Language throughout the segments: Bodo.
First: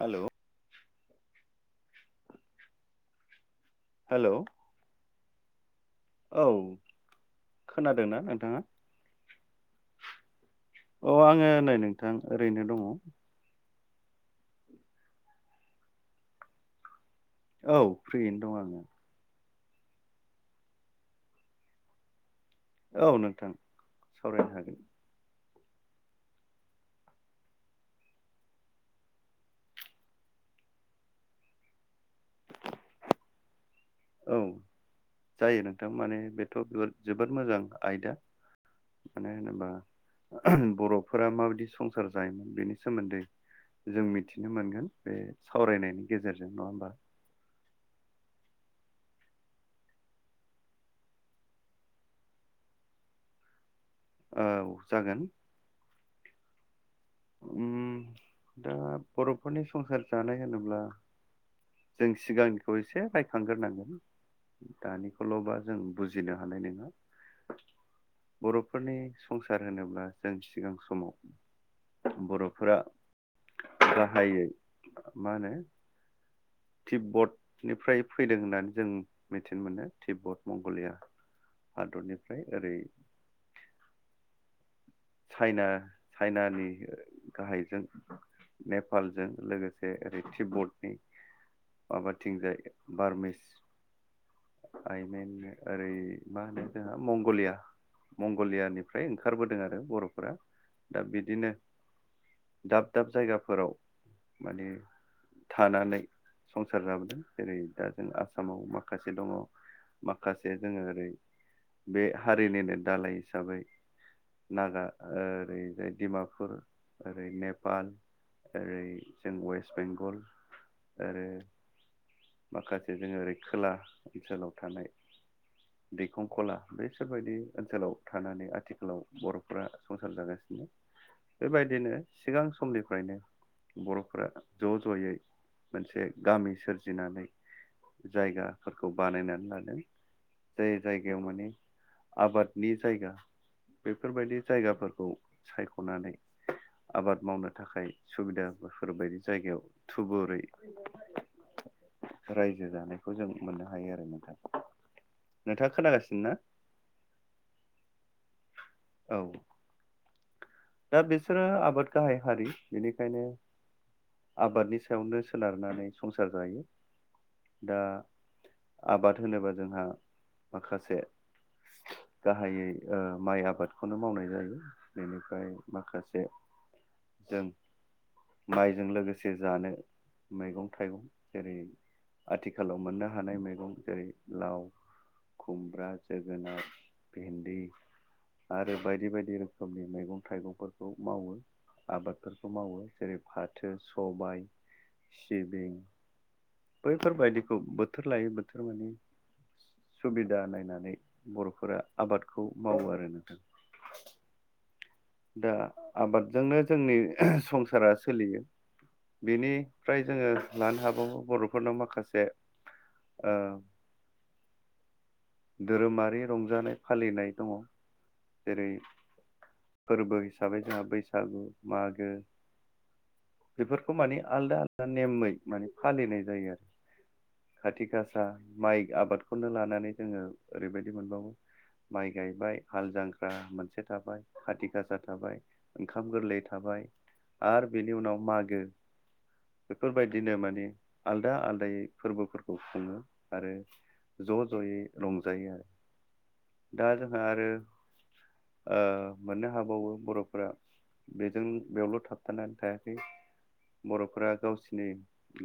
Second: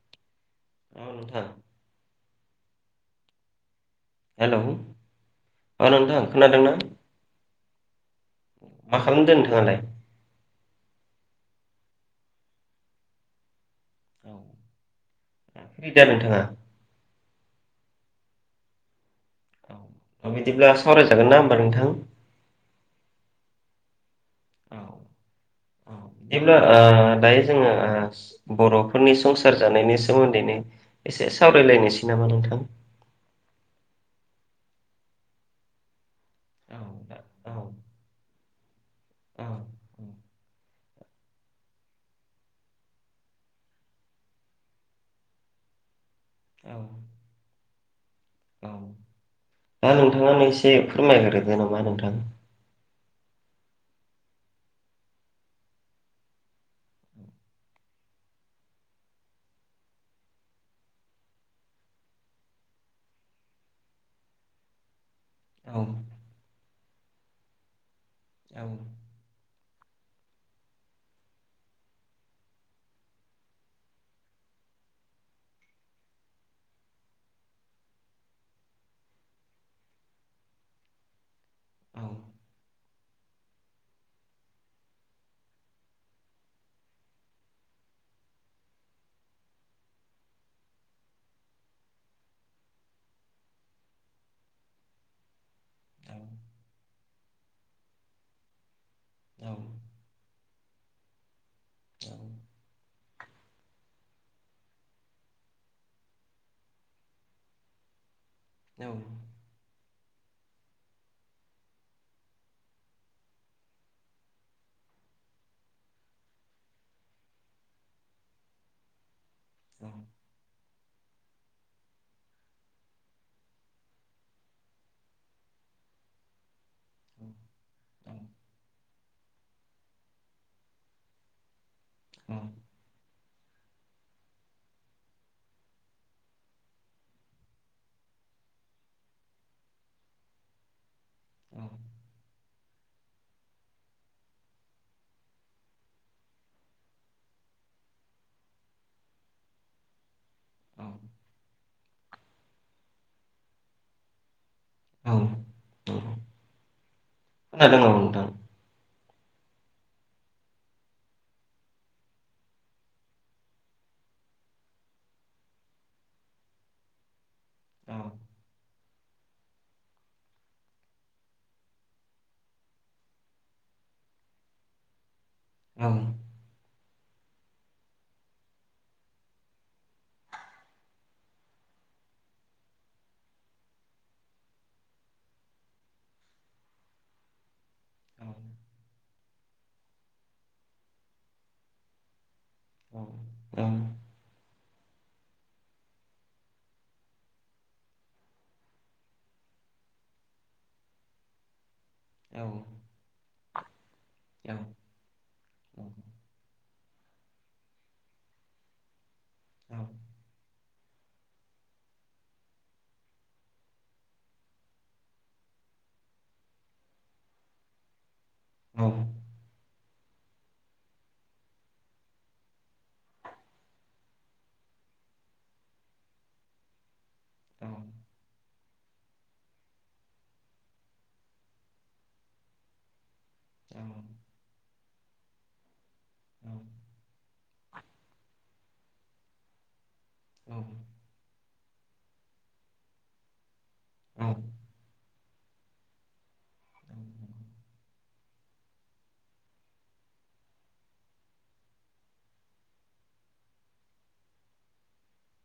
हेल' ओ‌ नोंथां हेलौ औ नोंथां खोनादोंना खोनादों ना नोंथाङा मा खालादों नोंथाङालाय अ आङो नै नोंथां ओरैनो दङ औ फ्रिदा नोंथाङा औ फ्रियैनो दं आङो अ बिदिब्ला सावरायजागोन ना होमबा नोंथां औ नोंथां सावरायनो औ हागोन औ बिदिब्ला ओ दायो जोङो ओ बर'फोरनि संसार जानायनि सोमोन्दैनो एसे सावरायलायनोसै नामा नोंथां औ जायो नोंथां माने बेथ' औ जोबोद औ मोजां आयदा मानो होनोबा बर'फोरा माबायदि संसार जायोमोन बेनि सोमोन्दै जों मिथिनो मोनगोन बे सावरायनायनि गेजेरजों नङा औ होमबा औ दा नोंथाङानो एसे फोरमायग्रोदो नामा नोंथां औ जागोन उम दा बर'फोरनि संसार जानाय होनोब्ला जों सिगांनिखौ एसे रायखांग्रोनांगोन दानिखौल'बा औ जों बुजि बुजिनो हानाय नङा औ बर'फोरनि संसार होनोब्ला जों सिगां समाव बर'फोरा गाहायै मा होनो टिबडनिफ्राय फैदों होननानै जों मिथिनो मोनो टिबड मंग'लिया हादरनिफ्राय ओरै चाइना चाइनानि गाहायजों नेपालजों लोगोसे ओरै तिबडनि माबाथिंजाय बारमिस आइमेननो ओरै मा होनो जोंहा मंग'लिया मंग'लियानिफ्राय ओंखारबोदों आरो फोरा दा बिदिनो दाब दाब जायगाफोराव माने थानानै संसार जाबोदों जेरै दा जों आसामाव माखासे दङ माखासे जोङो ओरै बे हारिनिनो दालाय हिसाबै नागा ओरैजाय दिमापुर ओरै नेपाल ओरै जों वेस्ट बेंगल आरो माखासे जोङो ओरै खोला ओनसोलाव थानाय दैखंखला बैसोर बायदि ओनसोलाव थानानै आथिखालाव बर'फोरा संसार जागासिनो बेबायदिनो औ सिगां समनिफ्रायनो बर'फ्रा ज' ज'यै मोनसे गामि सोरजिनानै जायगाफोरखौ बानायनानै लादों जाय जायगायाव माने औ आबादनि जायगा बेफोरबायदि जायगाफोरखौ सायख'नानै आबाद मावनो थाखाय सुबिदा बेफोरबायदि जायगायाव थुबुरै औ रायजो जानायखौ जों मोननो हायो आरो नोंथां औ नोंथाङा खोनागासिनो ना खोनादों औ नोंथां औ दा बिसोरो आबाद गाहाय हारि बेनिखायनो आबादनि सायावनो सोनारनानै संसार जायो दा औ आबाद होनोबा जोंहा माखासे गाहायै माइ आबादखौनो मावनाय जायो ओमफ्राय औ माखासे जों माइजों लोगोसे जानो मैगं थाइगं जेरै आथिखालाव मोननो हानाय मैगं जेरै लाव खुमब्रा जोगोनार भेन्दि औ आरो बायदि बायदि रोखोमनि मैगं थाइगंफोरखौ मावो आबादफोरखौ मावो जेरै फाथो औ फाथो सबाय सिबिं बैफोरबायदिखौ बोथोर लायो बोथोर माने सुबिदा नायनानै बर'फोरा आबादखौ मावो आरो नोंथां ए दा आबादजोंनो जोंनि संसारा सोलियो बिनिफ्राय जोङो लानो हाबावो बर'फोरनाव माखासे ओ धोरोमारि रंजानाय फालिनाय दङ जेरै औ फोरबो हिसाबै जोंहा बैसागु मागो बेफोरखौ माने आलदा आलादा नेमै माने फालिनाय जायो आरो खाथि गासा माइ आबादखौनो लानानै जोङो ओरैबायदि मोनबावो माइ गायबाय हाल जांख्रा मोनसे थाबाय खाथि गासा थाबाय ओंखाम गोरलै थाबाय आरो बेनि उनाव मागो बेफोरबायदिनो माने आलदा आलादायै फोरबोफोरखौ खुङो आरो ज' ज'यै रंजायो आरो दा जोंहा आरो मोननो हाबावो बर'फोरा बेजों बेयावल' थाबथानानै थायाखै बर'फोरा गावसिनि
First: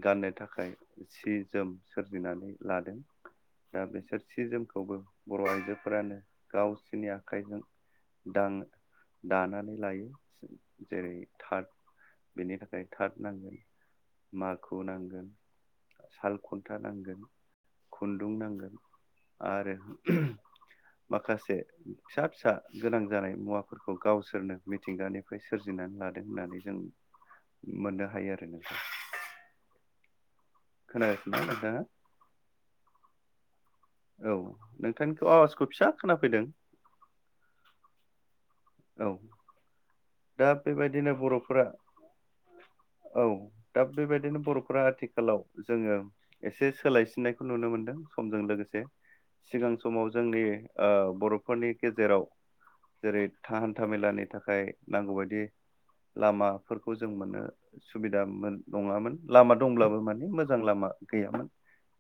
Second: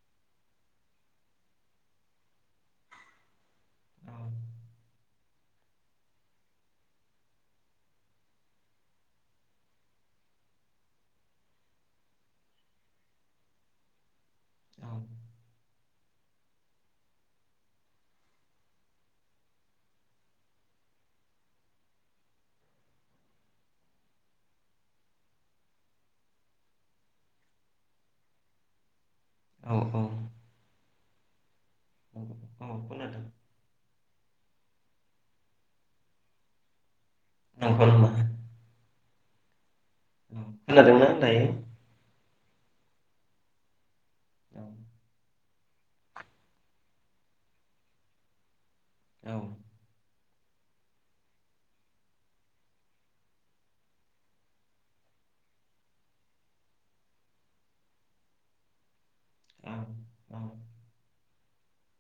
गाननो थाखाय सि जोम सोरजिनानै लादों दा बेसोर सि जोमखौबो बर' आइजोफोरानो गावसिनि आखाइजों दां दानानै लायो जेरै थार्द बेनि थाखाय थार्द नांगोन माखु नांगोन साल खुन्था नांगोन खुन्दुं नांगोन आरोे माखासे फिसा फिसा गोनां जानाय मुवाफोरखौ गावसोरनो मिथिंगानि फ्राय सोरजिनानै लादों होननानै जों मोननो हायो आरो नोंथां औ औ खोनागासिनो ना नोंथाङा औ खोनादों औ नोंथांनिखौ आवाजखौ फिसा खोनाफैदों [unintelligible] औ दा खोनादोंना बेबायदिनो दायो बर'फोरा औ दा बेबायदिनो औ बर'फोरा आथिखालाव जोङो एसे सोलायसिननायखौ नुनो मोनदों समजों लोगोसे औ सिगां समाव जोंनि बर'फोरनि गेजेराव जेरै हान्था मेलानि थाखाय नांगौबायदि लामाफोरखौ जों मोननो सुबिदा नङामोन लामा औ दंब्लाबो माने औ मोजां लामा गैयामोन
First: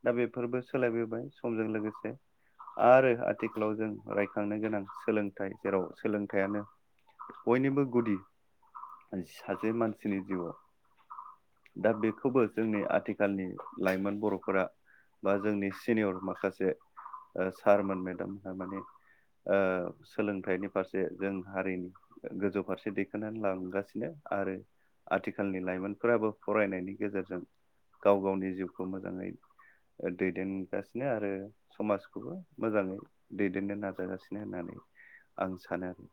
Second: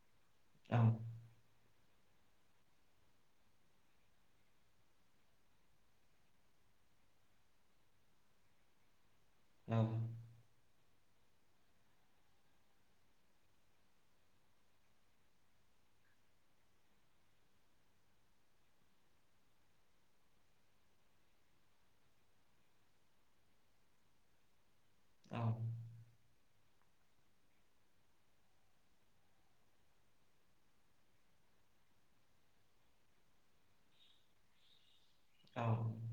दा बेफोरबो सोलायबोबाय समजों लोगोसे आरो आथिखालाव जों रायखांनो गोनां सोलोंथाइ जेराव सोलोंथायानो बयनिबो गुदि सासे मानसिनि जिउआव दा बेखौबो जोंनि आथिखालनि लाइमोन बर'फोरा बा जोंनि सिनियर माखासे सारमोन मेदाम माने ओ सोलोंथाइनि फारसे जों हारिनि गोजौ फारसे दैखांनानै लांगासिनो आरो आथिखालनि लाइमोनफोराबो फरायनायनि गेजेरजों गाव गावनि जिउखौ मोजाङै दैदेनगासिनो आरो समाजखौबो मोजाङै दैदेननो नाजागासिनो होननानै आं औ सानो आरो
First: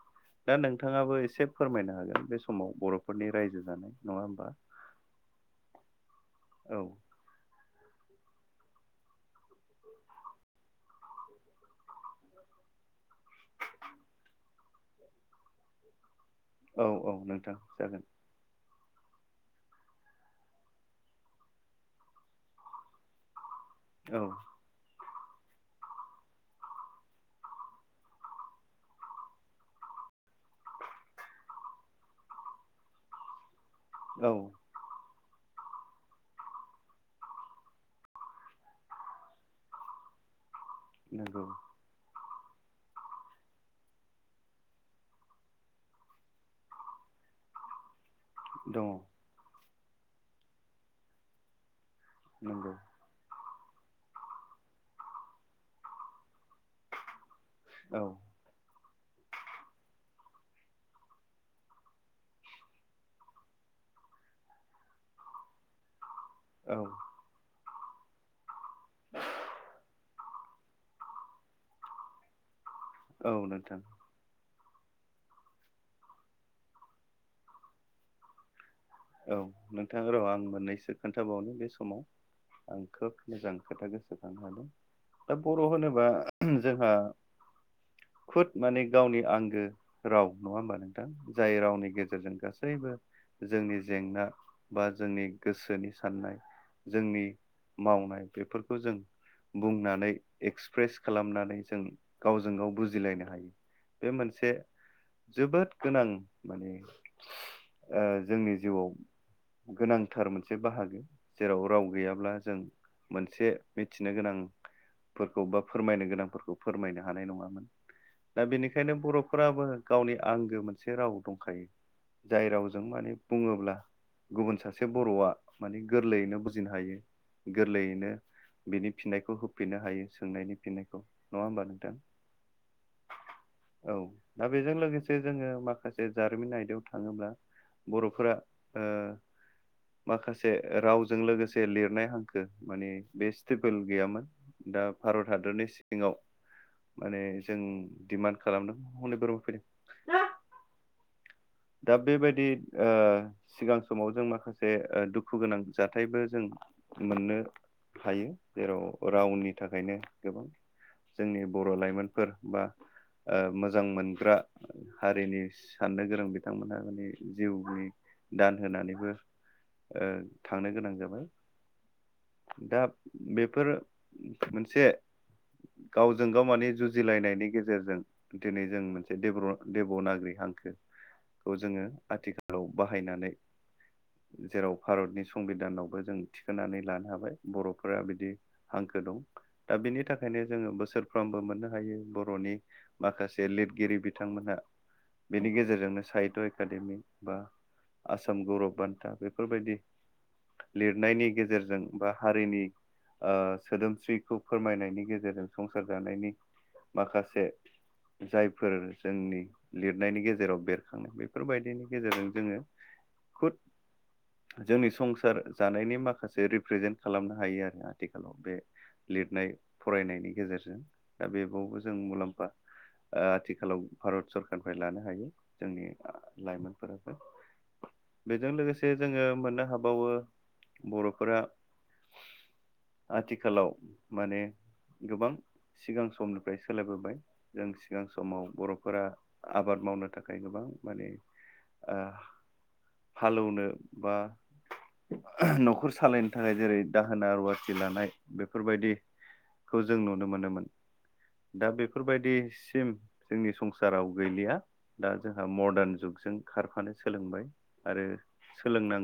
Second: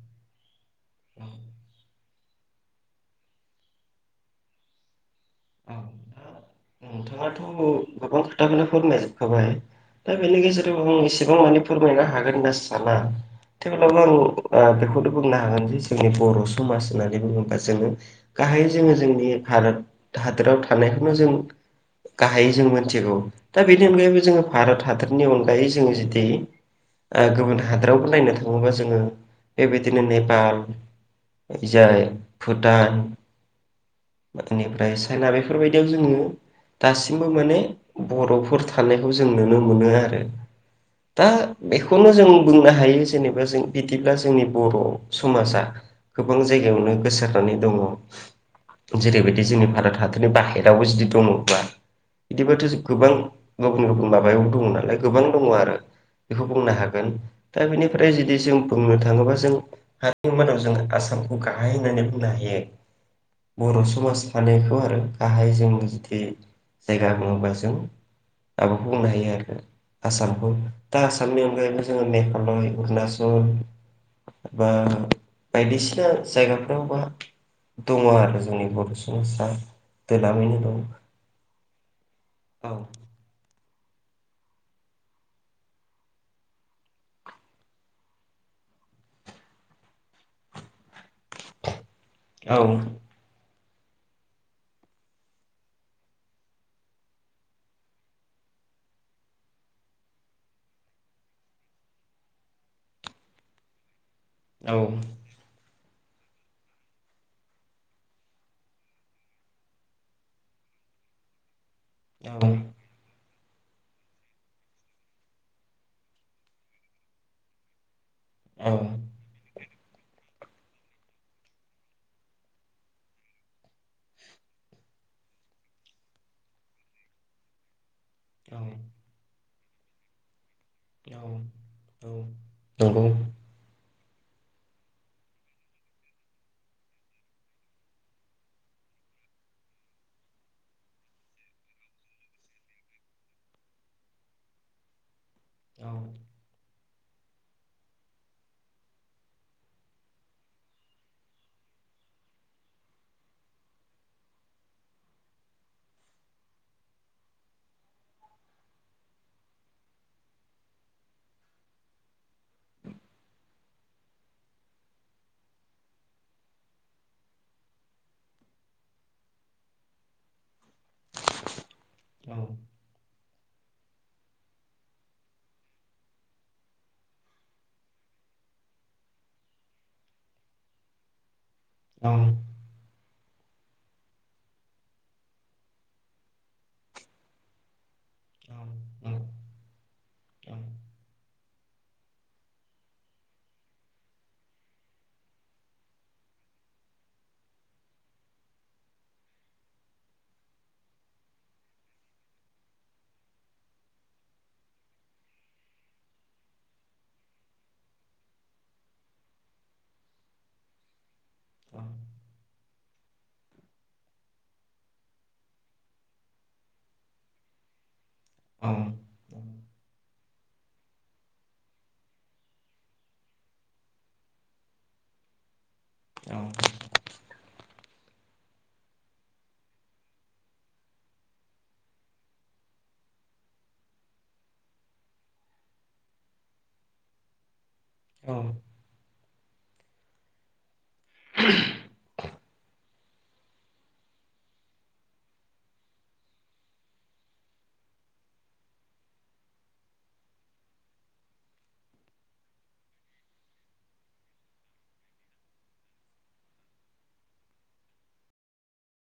दा नों नोंथाङाबो औ एसे फोरमायनो हागोन बे समाव बर'फोरनि रायजो जानाय नङा होमबा औ औ नोंथाङाथ' गोबां खोथाखौनो फोरमायजोबखाबाय दा बेनि गेजेराव आं एसेबां मानि फोरमायनो हागोन होनना साना थेवब्लाबो आं बेखौनो बुंनो हागोन जे जोंनि बर' औ समाज औ होननानै नोंथां बुङोबा जोङो जागोन गाहायै जोङो जोंनि भारत हादोराव थानायखौनो जों गाहायै जों मोनथिगौ दा बेनि औ अनगायैबो जोङो भारत हादरनि अनगायै जोङो जुदि गुबुन हादोरावबो नायनो थाङोबा जोङो बेबायदिनो नेपाल जाय भुटान औ बेनिफ्राय जोंना बेफोरबायदियाव जोङो दासिमबो माने बर'फोर थानायखौ जों नुनो मोनो आरो दा नंगौ बेखौनो जों बुंनो हायो जेनेबा जों बिदिब्ला जोंनि बर' समाजा गोबां जायगायावनो गोसारनानै दङ दङ जेरैबायदि जोंनि भारत हादरनि बाहेरायावबो जुदि दङब्ला नंगौ बिदिथ' गोबां गुबुन गुबुन माबायाव दङ नालाय गोबां दङ आरो बेखौ बुंनो हागोन दा औ बेनिफ्राय जुदि जों बुंनो थाङोब्ला जों हारिु [unintelligible] मादाव जों आसामखौ गाहाय होननानै बुंनो हायो बर' समाज थानायखौ आरो गाहाय जों जुदि औ जायगा नङाबा जों आब'खौ बुंनो हायो आरो आसामखौ दा आसामनि अनगायैबो जोङो मेघालय औ अरुनाचल नोंथां बा बायदिसिना जायगाफ्रावबा दङ आरो जोंनि बर' औ समाजा नोंथां र' आं दोलाबायनो दं मोननैसो खोन्थाबावनो बे औ समाव आं खोब मोजां खोथा गोसोखांनो हादों दा बर' होनोबा जोंहा खुद माने गावनि आंगो राव नङा होमबा नोंथां जाय रावनि गेजे गेजेरजों औ गासैबो जोंनि जेंना बा जोंनि गोसोनि साननाय जोंनि मावनाय बेफोरखौ जों बुंनानै एक्सप्रेस खालामनानै जों गावजों गाव बुजिलायनो हायो बे मोनसे औ जोबोद गोनां माने जोंनि जिउआव गोनांथार मोनसे बाहागो जेराव राव गैयाब्ला जों मोन से मिथिनो गोनांफोरखौ बा फोरमायनो गोनांफोरखौ फोरमायनो हानाय नङामोन दा औ बेनिखायनो बर'फोराबो गावनि आंगो मोनसे राव दंखायो जाय रावजों माने बुङोब्ला गुबुन सासे बर'आ माने गोरलैयैनो बुजिनो हायो गोरलैयैनो औ बेनि फिननायखौ होफिननो हायो सोंनायनि फिनायखौ नङा होमबा नोंथां औ नंगौ औ दा बेजों लोगोसे जोङो माखासे जारिमिन आयदायाव थाङोब्ला बर'फोरा ओ माखासे रावजों लोगोसे लिरनाय हांखो माने बे स्टेबोल गैयामोन दा भारत हादरनि औ सिङाव माने जों डिमान्ड खालामदों हनै बोरमा फैदों दा बेबायदि ओ सिगां समाव जों माखासे दुखु गोनां जाथायबो जों मोननो हायो जेराव रावनि थाखायनो गोबां जोंनि बर' लाइमोनफोर बा ओ मोजां मोनग्रा हारिनि साननो गोरों बिथांमोनहा माने जिउनि दान होनानैबो ओ थांनो गोनां जाबाय औ दा बेफोर मोनसे गावजों गाव माने जुजिलायनायनि गेजेरजों दिनै जों मोनसे दब देब' नागि हांखोखौ जोङो औ औ आथिखाल बाहायनानै जेराव भारतनि संबिधानावबो जों थिखोननानै लानो हाबाय। बर'फोरा बिदि हांखो दं। दा बिनि थाखायनो जोङो बोसोरफ्रामबो मोननो हायो बर'नि माखासे लिरगिरि बिथांमोनहा बेनि गेजेरजोंनो साइद एकाडेमि बा आसाम गौरब बान्था बेफोरबायदि लिरनायनि गेजेरजों बा हारिनि ओ सोदोमस्रिखौ फोरमायनायनि गेजेरजों संसार जानायनि माखासे जायफोर जोंनि लिरनायनि गेजेराव बेरखाङो बेफोर बेफोरबायदिनि गेजेरजों जोङो खुद जोंनि संसार जानायनि माखासे रिप्रेजेन्ट खालामनो हायो आरोना। आथिखालाव बे लिरनाय फरायनायनि गेजेरजों दा बेबावबो जों मुलाम्फा ओ आथिखालाव भारत सरखारारनिफ्राय लानो हायो जोंनि औ लाइमोनफोराबो बेजों लोगोसे जोङो मोननो हाबावो बर'फोरा आथिखालाव माने गोबां सिगां समनिफ्राय सोलायबोबाय। जों सिगां औ समाव बर'फोरा आबाद मावनो थाखाय गोबां ओ माने हालेवनो बा न'खर सालायनो थाखाय जेरै दाहोना रुवाथि लानाय बेफोरबायदि खौ जों नुनो मोनोमोन। दा बेफोरबायदिसिम जोंनि संसाराव गैलिया दा जोंहा मदार्न जुगजों खारफानो सोलोंबाय आरो सोलोंनांगौ